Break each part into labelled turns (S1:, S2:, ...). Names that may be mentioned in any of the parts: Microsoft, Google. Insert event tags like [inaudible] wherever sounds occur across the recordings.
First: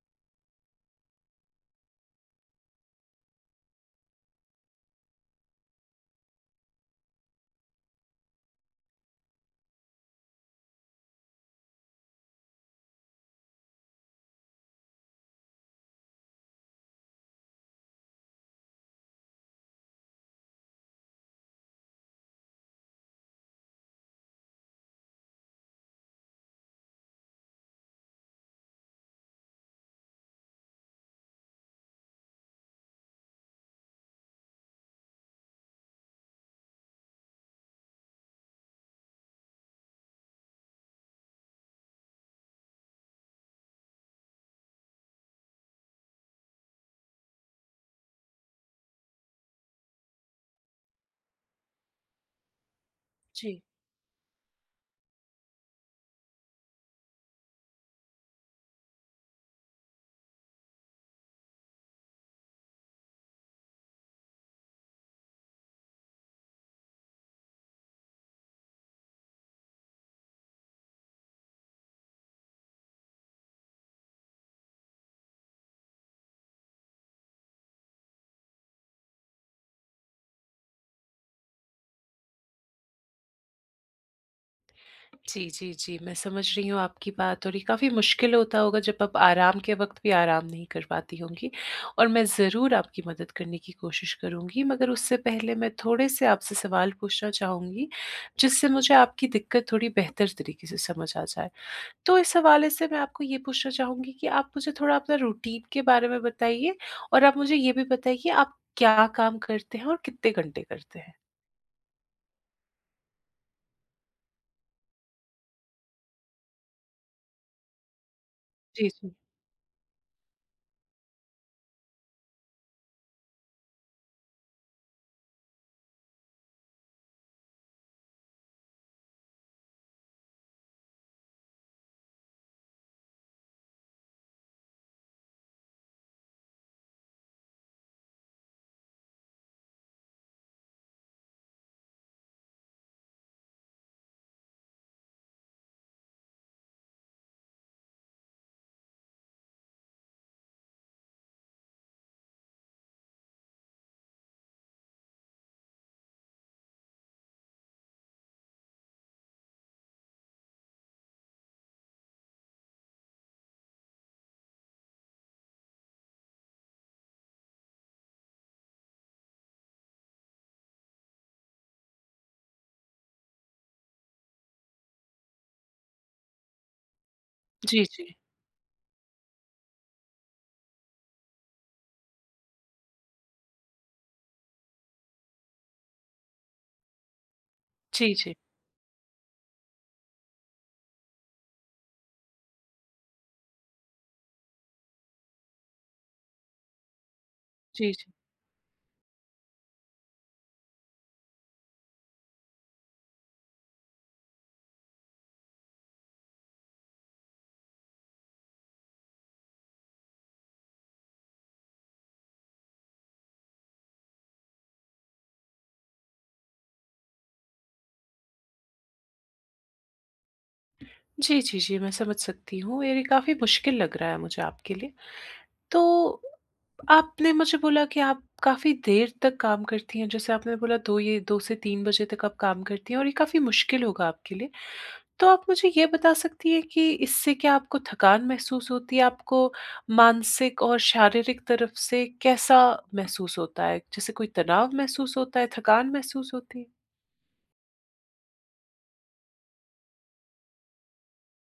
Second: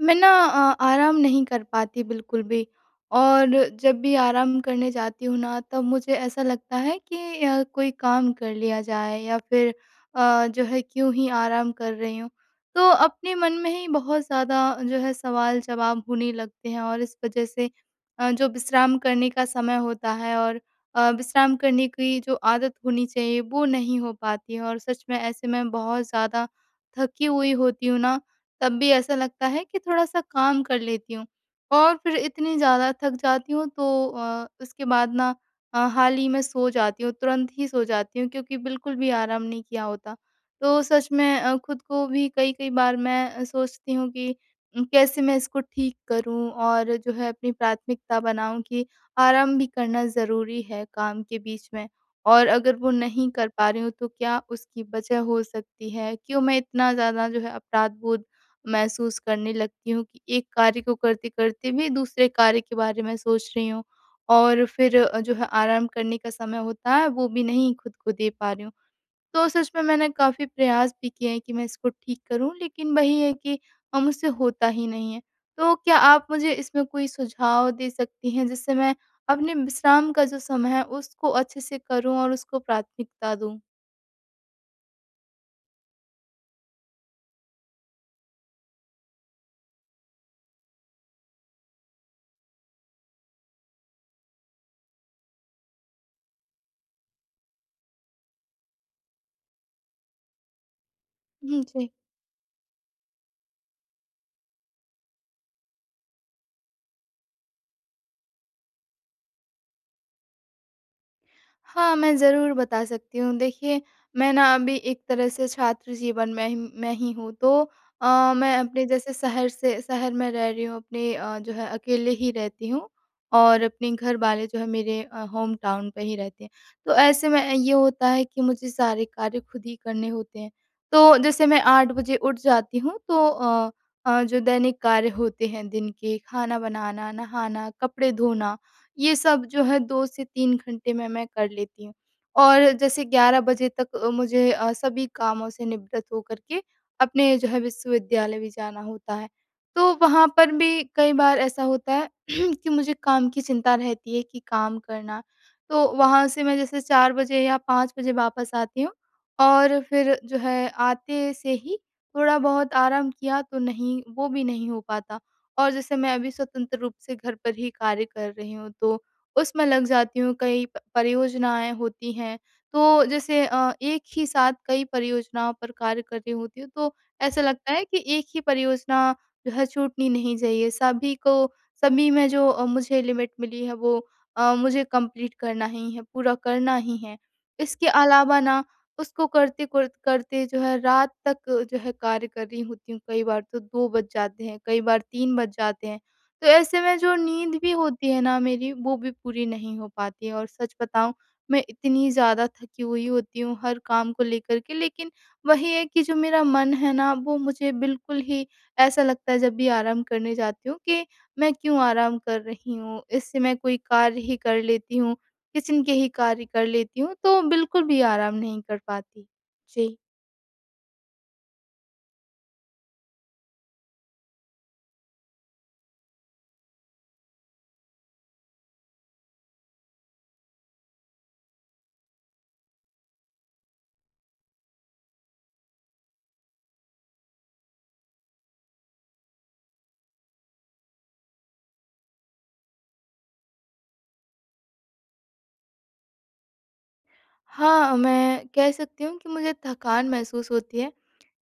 S1: मैं ना आराम नहीं कर पाती बिल्कुल भी। और जब भी आराम करने जाती हूँ ना, तब मुझे ऐसा लगता है कि कोई काम कर लिया जाए, या फिर जो है क्यों ही आराम कर रही हूँ। तो अपने मन में ही बहुत ज़्यादा जो है सवाल जवाब होने लगते हैं, और इस वजह से जो विश्राम करने का समय होता है, और विश्राम करने की जो आदत होनी चाहिए वो नहीं हो पाती है। और सच में ऐसे में बहुत ज़्यादा थकी हुई होती हूँ ना, तब भी ऐसा लगता है कि थोड़ा-सा काम कर लेती हूँ। और फिर इतनी ज़्यादा थक जाती हूँ, तो उसके बाद ना हाल ही में सो जाती हूँ, तुरंत ही सो जाती हूँ, क्योंकि बिल्कुल भी आराम नहीं किया होता। तो सच में खुद को भी कई-कई बार मैं सोचती हूँ कि कैसे मैं इसको ठीक करूँ, और जो है अपनी प्राथमिकता बनाऊँ कि आराम भी करना ज़रूरी है काम के बीच में। और अगर वो नहीं कर
S2: जी।
S1: पा रही हूँ तो क्या उसकी वजह हो सकती है? क्यों मैं इतना ज़्यादा जो है अपराध बोध महसूस करने लगती हूँ कि एक कार्य को करते-करते भी दूसरे कार्य के बारे में सोच रही हूँ, और फिर जो है आराम करने का समय होता है वो भी नहीं खुद को दे पा रही हूँ। तो सच में मैंने काफ़ी प्रयास भी किए हैं कि मैं इसको ठीक करूँ, लेकिन वही है कि मुझसे होता ही नहीं है। तो क्या आप मुझे इसमें कोई सुझाव दे सकती हैं, जिससे मैं अपने विश्राम का जो समय है उसको अच्छे से करूँ और उसको प्राथमिकता दूँ?
S2: जी, जी, जी, मैं समझ रही हूँ आपकी बात और ये काफ़ी मुश्किल होता होगा जब आप आराम के वक़्त भी आराम नहीं कर पाती होंगी और मैं ज़रूर आपकी मदद करने की कोशिश करूँगी, मगर उससे पहले मैं थोड़े-से आपसे सवाल पूछना चाहूँगी, जिससे मुझे आपकी दिक्कत थोड़ी बेहतर तरीके से समझ आ जाए।
S1: हुँ, जी।
S2: तो इस हवाले से मैं आपको ये पूछना चाहूँगी कि आप मुझे थोड़ा अपना रूटीन के बारे में बताइए और आप मुझे ये भी बताइए आप क्या काम करते हैं और कितने घंटे करते हैं?
S1: हाँ, मैं ज़रूर बता सकती हूँ। देखिए, मैं ना अभी एक तरह से छात्र जीवन में ही हूँ। तो मैं अपने
S2: जी,
S1: जैसे
S2: जी।
S1: शहर से शहर में रह रही हूँ, अपने जो है अकेले ही रहती हूँ, और अपने घर वाले जो है मेरे होम टाउन पे ही रहते हैं। तो ऐसे में ये होता है कि मुझे सारे कार्य खुद ही करने होते हैं। तो जैसे मैं 8 बजे उठ जाती हूँ, तो जो दैनिक कार्य होते हैं दिन के, खाना बनाना, नहाना, कपड़े धोना, ये सब जो है 2 से 3 घंटे में मैं कर लेती हूँ। और जैसे 11 बजे तक मुझे सभी कामों से निवृत्त होकर के अपने जो है विश्वविद्यालय भी जाना होता है। तो वहाँ पर भी कई बार ऐसा होता है [clears throat] कि मुझे काम की चिंता रहती है कि काम करना। तो वहाँ से मैं जैसे 4 बजे या 5 बजे वापस आती हूँ, और फिर जो है आते से ही थोड़ा बहुत आराम किया तो नहीं, वो भी नहीं हो पाता। और जैसे मैं अभी स्वतंत्र रूप से घर पर ही कार्य कर रही हूँ, तो उसमें लग जाती हूँ। कई प परियोजनाएँ होती हैं, तो जैसे एक ही साथ कई परियोजनाओं पर कार्य कर रही होती हूँ, तो ऐसा लगता
S2: जी,
S1: है कि
S2: जी।
S1: एक ही परियोजना जो है छूटनी नहीं चाहिए। सभी में जो मुझे लिमिट मिली है वो मुझे कंप्लीट करना ही है, पूरा करना ही है। इसके
S2: जी, जी।
S1: अलावा ना उसको करते कर करते जो है रात तक जो है कार्य कर रही होती हूँ, कई बार तो 2 बज जाते हैं, कई बार 3 बज जाते हैं। तो ऐसे में जो नींद भी
S2: जी, जी।
S1: होती है ना मेरी, वो भी पूरी नहीं हो पाती है, और सच बताऊँ, मैं इतनी ज़्यादा थकी हुई होती हूँ हर काम को लेकर के, लेकिन वही है कि जो मेरा मन है ना, वो मुझे बिल्कुल ही ऐसा लगता है जब भी आराम करने जाती हूँ कि मैं क्यों आराम कर रही हूँ, इससे मैं कोई कार्य ही कर लेती हूँ। किचन के ही कार्य कर लेती हूँ, तो बिल्कुल भी आराम नहीं कर पाती। जी।
S2: जी, जी, जी, मैं समझ सकती हूँ। ये काफ़ी मुश्किल लग रहा है मुझे आपके लिए। तो आपने मुझे बोला कि आप काफ़ी देर तक काम करती हैं, जैसे आपने बोला 2 से 3 बजे तक आप काम करती हैं और ये काफ़ी मुश्किल होगा आपके लिए। तो आप मुझे ये बता सकती हैं कि इससे क्या आपको थकान महसूस होती है? आपको मानसिक और शारीरिक तरफ से कैसा महसूस होता है? जैसे कोई तनाव महसूस होता है, थकान महसूस होती है?
S1: हाँ, मैं कह सकती हूँ कि मुझे थकान महसूस होती है।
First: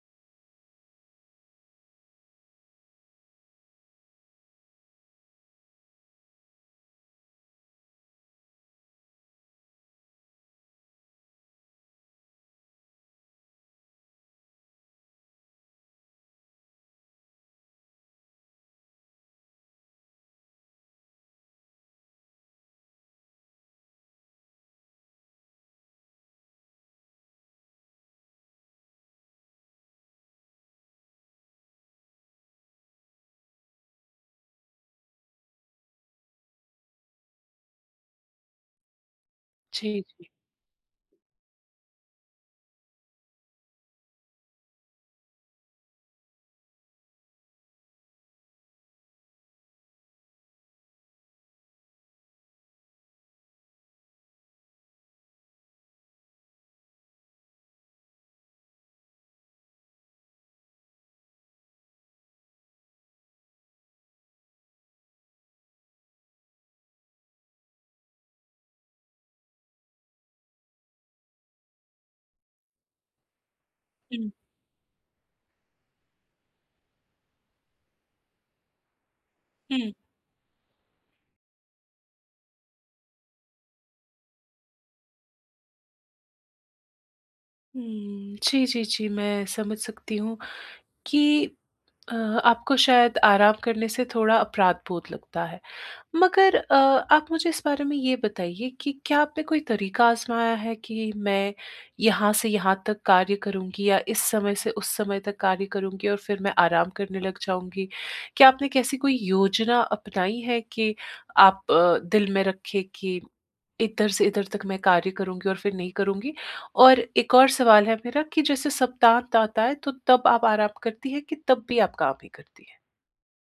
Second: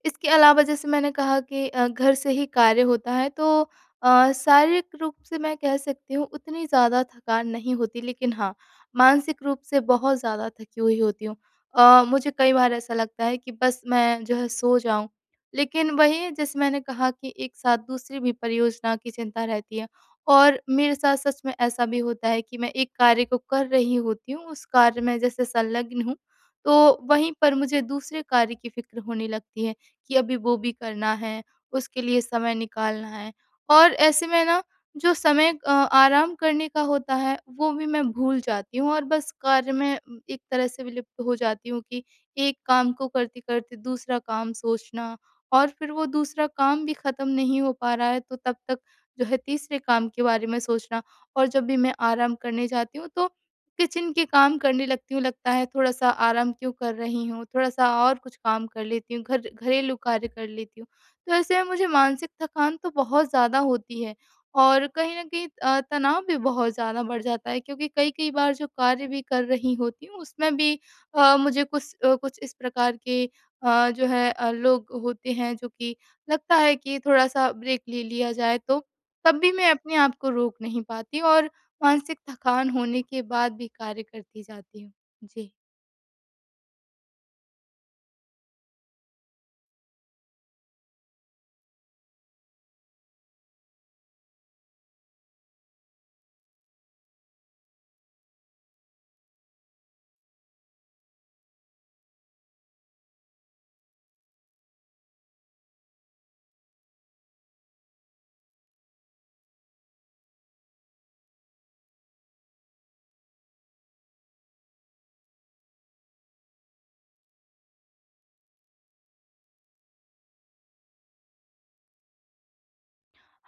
S1: इसके अलावा, जैसे मैंने कहा कि घर से ही कार्य होता है, तो शारीरिक रूप से मैं कह सकती हूँ उतनी ज़्यादा थकान नहीं होती, लेकिन हाँ, मानसिक रूप से बहुत ज़्यादा थकी हुई होती हूँ। मुझे कई बार ऐसा लगता है कि बस मैं जो है सो जाऊँ। लेकिन वही, जैसे मैंने कहा कि एक साथ दूसरी भी परियोजना की चिंता रहती है। और मेरे साथ सच में ऐसा भी होता है कि मैं एक कार्य को कर रही होती हूँ, उस कार्य में जैसे संलग्न हूँ, तो वहीं पर मुझे दूसरे कार्य की फ़िक्र होने लगती है। कि अभी वो भी करना है, उसके लिए समय निकालना है। और ऐसे में ना जो समय आराम करने का होता है वो भी मैं भूल जाती हूँ, और बस कार्य में
S2: जी, जी।
S1: एक तरह से विलुप्त हो जाती हूँ कि एक काम को करते-करते दूसरा काम सोचना, और फिर वो दूसरा काम भी ख़त्म नहीं हो पा रहा है तो तब तक जो है तीसरे काम के बारे में सोचना। और जब भी मैं आराम करने जाती हूँ, तो किचन के काम करने लगती हूँ, लगता है थोड़ा-सा आराम क्यों कर रही हूँ, थोड़ा-सा और कुछ काम कर लेती हूँ, घर घरेलू कार्य कर लेती हूँ। तो ऐसे में मुझे मानसिक थकान तो बहुत ज़्यादा होती है, और कहीं न कहीं तनाव भी बहुत ज़्यादा बढ़ जाता है, क्योंकि कई-कई बार जो कार्य भी कर रही होती हूँ, उसमें भी मुझे कुछ अ, कुछ इस प्रकार के जो
S2: हुँ,
S1: है लोग होते हैं जो कि लगता है कि थोड़ा-सा ब्रेक ले लिया जाए तो, तब भी मैं
S2: हुँ,
S1: अपने आप को रोक नहीं पाती, और मानसिक थकान होने के बाद भी कार्य करती जाती हूँ। जी।
S2: हुँ। जी, जी, जी, मैं समझ सकती हूँ। कि आपको शायद आराम करने से थोड़ा अपराध-बोध लगता है। मगर आप मुझे इस बारे में ये बताइए कि क्या आपने कोई तरीका आज़माया है कि मैं यहाँ से यहाँ तक कार्य करूँगी या इस समय से उस समय तक कार्य करूँगी और फिर मैं आराम करने लग जाऊँगी? क्या आपने कैसी कोई योजना अपनाई है कि आप दिल में रखें कि इधर से इधर तक मैं कार्य करूँगी और फिर नहीं करूँगी। और एक और सवाल है मेरा कि जैसे सप्तांत आता है तो तब आप आराम करती हैं कि तब भी आप काम ही करती हैं?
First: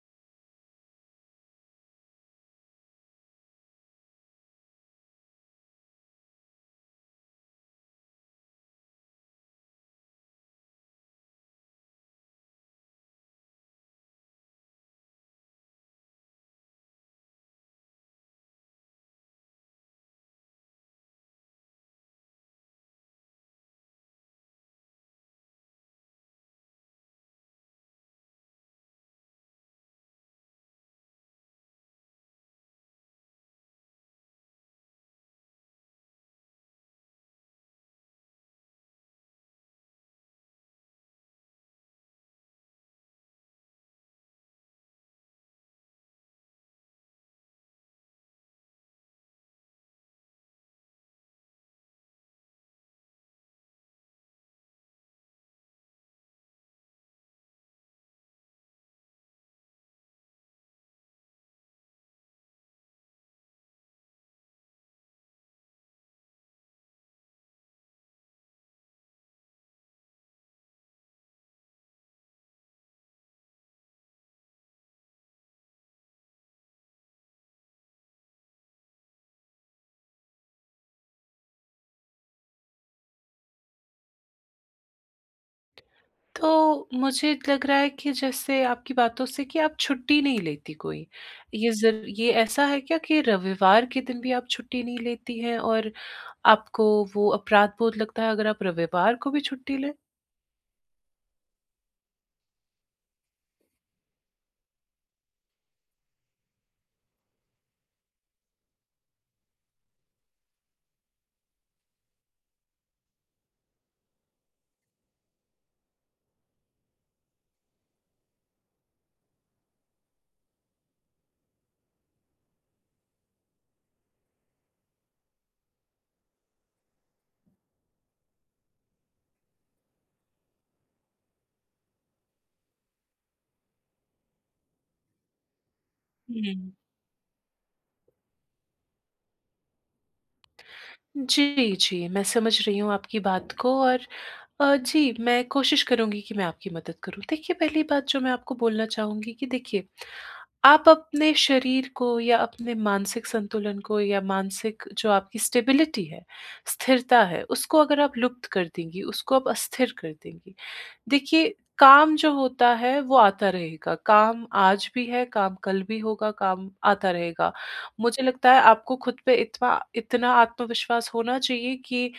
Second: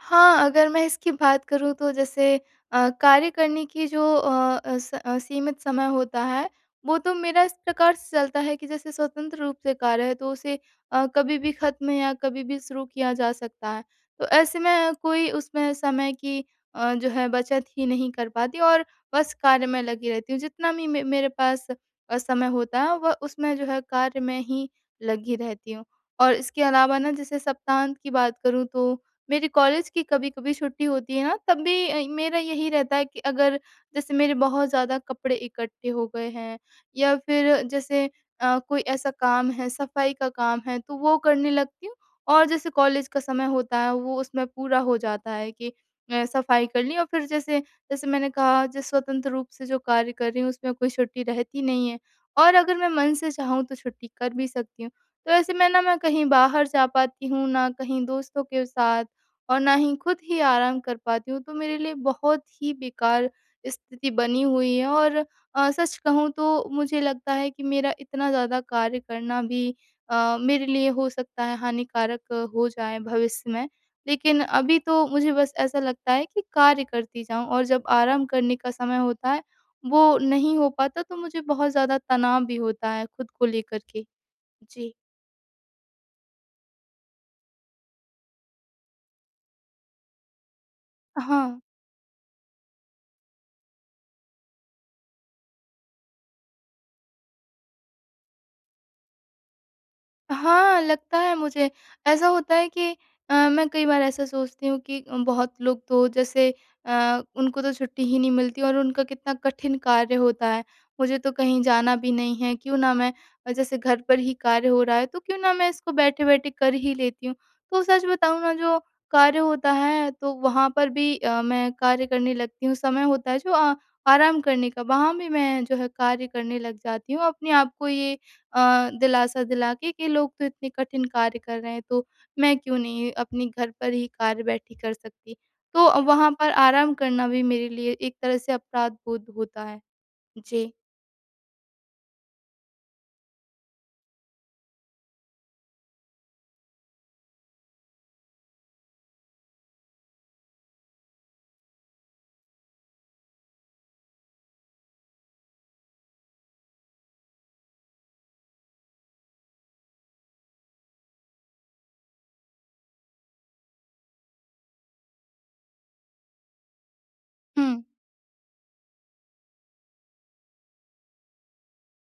S1: हाँ, अगर मैं इसकी बात करूँ तो जैसे कार्य करने की जो सीमित समय होता है, वो तो मेरा इस प्रकार से चलता है कि जैसे स्वतंत्र रूप से कार्य है तो उसे कभी भी ख़त्म या कभी भी शुरू किया जा सकता है। तो ऐसे में कोई उसमें समय की जो है बचत ही नहीं कर पाती, और बस कार्य में लगी रहती हूँ। जितना भी मे मेरे पास समय होता है वह उसमें जो है कार्य में ही लगी रहती हूँ। और इसके अलावा ना, जैसे सप्तांत की बात करूँ तो मेरे कॉलेज की कभी-कभी छुट्टी होती है ना, तब भी मेरा यही रहता है कि अगर जैसे मेरे बहुत ज़्यादा कपड़े इकट्ठे हो गए हैं, या फिर जैसे कोई ऐसा काम है, सफाई का काम है, तो वो करने लगती हूँ। और जैसे कॉलेज का समय होता है, वो उसमें पूरा हो जाता है कि सफाई कर ली। और फिर जैसे जैसे मैंने कहा जिस स्वतंत्र रूप से जो कार्य कर रही हूँ उसमें कोई छुट्टी रहती नहीं है, और अगर मैं मन से चाहूँ तो छुट्टी कर भी सकती हूँ। तो ऐसे में ना मैं कहीं बाहर जा पाती हूँ, ना कहीं दोस्तों के साथ, और ना ही खुद ही आराम कर पाती हूँ। तो मेरे लिए बहुत ही बेकार स्थिति बनी हुई है। और सच कहूँ तो मुझे लगता है कि मेरा इतना ज़्यादा कार्य करना भी मेरे लिए हो सकता है हानिकारक हो जाए भविष्य में। लेकिन अभी तो मुझे बस ऐसा लगता है कि कार्य करती जाऊँ, और जब आराम करने का समय होता है, वो नहीं हो पाता तो मुझे बहुत ज़्यादा तनाव भी होता है खुद को लेकर के। जी।
S2: तो मुझे लग रहा है कि जैसे आपकी बातों से कि आप छुट्टी नहीं लेती कोई।
S1: हाँ।
S2: ये ऐसा है क्या कि रविवार के दिन भी आप छुट्टी नहीं लेती हैं और आपको वो अपराध-बोध लगता है अगर आप रविवार को भी छुट्टी लें?
S1: हाँ, लगता है मुझे। ऐसा होता है कि मैं कई बार ऐसा सोचती हूँ कि बहुत लोग तो जैसे उनको तो छुट्टी ही नहीं मिलती और उनका कितना कठिन कार्य होता है। मुझे तो कहीं जाना भी नहीं है, क्यों ना मैं जैसे घर पर ही कार्य हो रहा है, तो क्यों ना मैं इसको बैठे-बैठे कर ही लेती हूँ। तो सच बताऊँ ना, जो कार्य होता है, तो वहाँ पर भी मैं कार्य करने लगती हूँ। समय होता है जो आराम करने का, वहाँ भी मैं जो है कार्य करने लग जाती हूँ। अपने आप को ये दिलासा दिला के कि लोग तो इतने कठिन कार्य कर रहे हैं, तो मैं क्यों नहीं अपने घर पर ही कार्य बैठी कर सकती। तो वहाँ पर
S2: हुँ।
S1: आराम करना भी मेरे लिए एक तरह से अपराध बोध होता है। जी।
S2: जी, जी, मैं समझ रही हूँ आपकी बात को और जी, मैं कोशिश करूँगी कि मैं आपकी मदद करूँ। देखिए, पहली बात जो मैं आपको बोलना चाहूँगी कि देखिए, आप अपने शरीर को या अपने मानसिक संतुलन को या मानसिक जो आपकी स्टेबिलिटी है, स्थिरता है, उसको अगर आप लुप्त कर देंगी, उसको आप अस्थिर कर देंगी, देखिए, काम जो होता है वो आता रहेगा। काम आज भी है, काम कल भी होगा, काम आता रहेगा।
S1: हुँ।
S2: मुझे लगता है आपको खुद पे इतना इतना आत्मविश्वास होना चाहिए कि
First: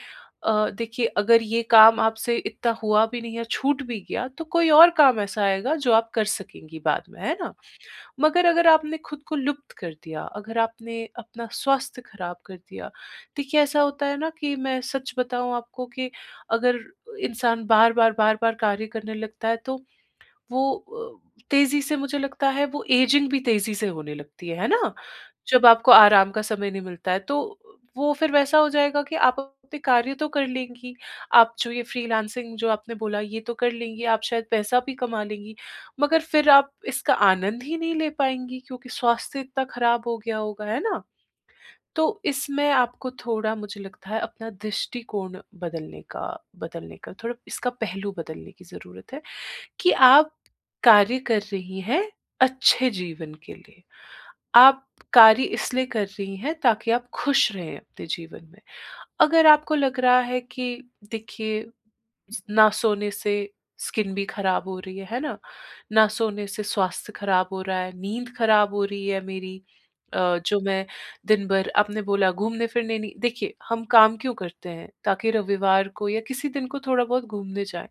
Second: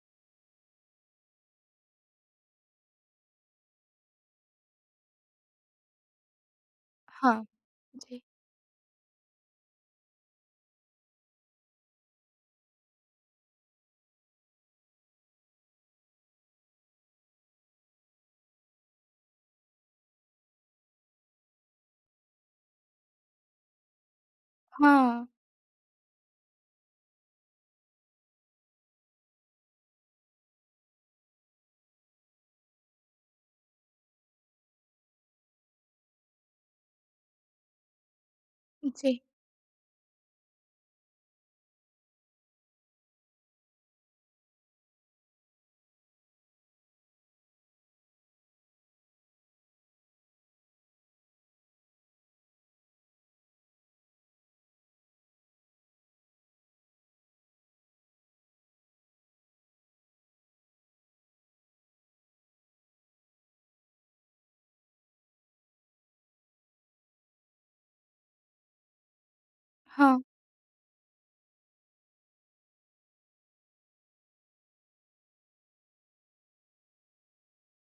S2: देखिए अगर ये काम आपसे इतना हुआ भी नहीं या छूट भी गया, तो कोई और काम ऐसा आएगा जो आप कर सकेंगी बाद में, है
S1: हाँ।
S2: ना?
S1: जी।
S2: मगर अगर आपने खुद को लुप्त कर दिया, अगर आपने अपना स्वास्थ्य ख़राब कर दिया, देखिए ऐसा होता है ना कि मैं सच बताऊँ आपको कि अगर इंसान बार-बार, बार-बार कार्य करने लगता है तो वो तेज़ी से मुझे लगता है वो एजिंग भी तेज़ी से होने लगती है ना?
S1: हाँ।
S2: जब आपको आराम का समय नहीं मिलता है, तो वो फिर वैसा हो जाएगा कि आप अपने कार्य तो कर लेंगी, आप जो ये फ्रीलांसिंग जो आपने बोला ये तो कर लेंगी, आप शायद पैसा भी कमा लेंगी, मगर फिर आप इसका आनंद ही नहीं ले पाएँगी क्योंकि
S1: जी।
S2: स्वास्थ्य इतना ख़राब हो गया होगा, है ना? तो इसमें आपको थोड़ा मुझे लगता है अपना दृष्टिकोण बदलने का थोड़ा इसका पहलू बदलने की ज़रूरत है। कि आप कार्य कर रही हैं अच्छे जीवन के लिए। आप कार्य इसलिए कर रही हैं ताकि आप खुश रहें अपने जीवन में। अगर आपको लग रहा है कि देखिए ना सोने से स्किन भी खराब हो रही है ना? ना सोने से स्वास्थ्य खराब हो रहा है, नींद खराब हो रही है मेरी
S1: हाँ।
S2: जो मैं दिन भर आपने बोला घूमने-फिरने नहीं देखिए, हम काम क्यों करते हैं? ताकि रविवार को या किसी दिन को थोड़ा बहुत घूमने जाएँ।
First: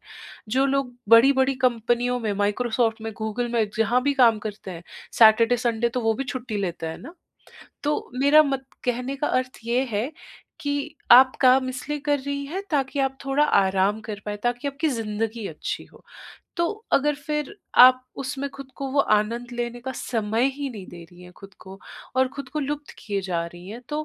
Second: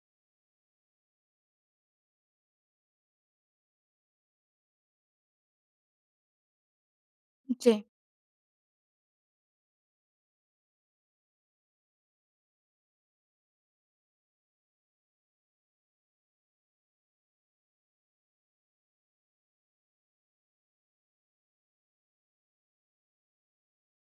S2: जो लोग बड़ी-बड़ी कंपनियों में, माइक्रोसॉफ्ट में, गूगल में, जहाँ भी काम करते हैं, सैटरडे, संडे तो वो भी छुट्टी लेते हैं ना?
S1: जी।
S2: तो मेरा मत कहने का अर्थ ये है कि आप काम इसलिए कर रही हैं ताकि आप थोड़ा आराम कर पाएँ, ताकि आपकी ज़िंदगी अच्छी हो। तो अगर फिर आप उसमें खुद को वो आनंद लेने का समय ही नहीं दे रही हैं खुद को और खुद को लुप्त किए जा रही हैं, तो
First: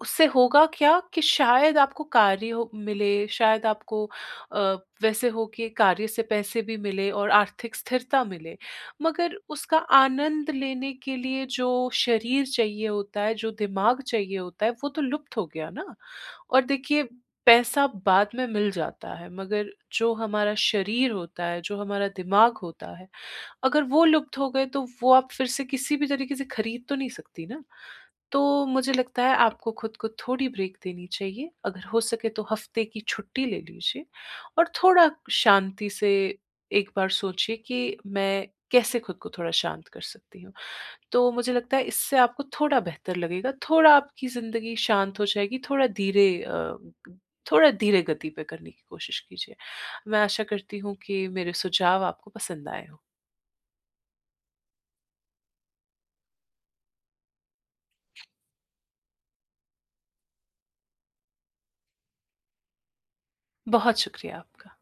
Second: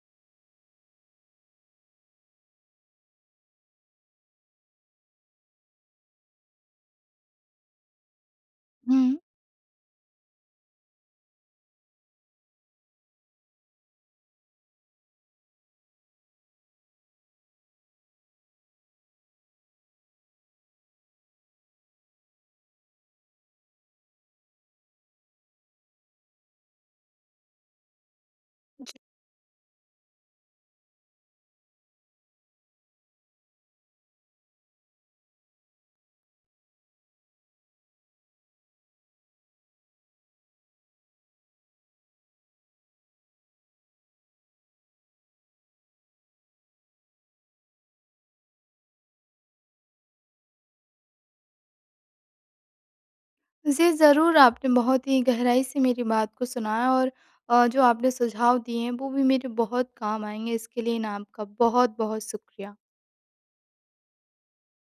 S2: उससे होगा क्या कि शायद आपको कार्य हो मिले, शायद आपको अ, वैसे हो कि कार्य से पैसे भी मिले और आर्थिक स्थिरता मिले।
S1: हुँ।
S2: मगर उसका आनंद लेने के लिए जो शरीर चाहिए होता है, जो दिमाग चाहिए होता है, वो तो लुप्त हो गया ना। और देखिए पैसा बाद में मिल जाता है, मगर जो हमारा शरीर होता है, जो हमारा दिमाग होता है, अगर वो लुप्त हो गए तो वो आप फिर से किसी भी तरीके से खरीद तो नहीं सकती ना। तो मुझे लगता है आपको खुद को थोड़ी ब्रेक देनी चाहिए। अगर हो सके तो हफ़्ते की छुट्टी ले लीजिए और थोड़ा शांति से एक बार सोचिए कि मैं कैसे खुद को थोड़ा शांत कर सकती हूँ। तो मुझे लगता है इससे आपको थोड़ा बेहतर लगेगा, थोड़ा आपकी ज़िंदगी शांत हो जाएगी, थोड़ा धीरे थोड़ा धीरे गति पे करने की कोशिश कीजिए। मैं आशा करती हूँ कि मेरे सुझाव आपको पसंद आए हों।
S1: जी, ज़रूर। आपने बहुत ही गहराई से मेरी बात को सुना है, और जो आपने सुझाव दिए हैं वो भी मेरे बहुत काम आएँगे। इसके लिए ना आपका बहुत-बहुत शुक्रिया।
S2: बहुत शुक्रिया आपका।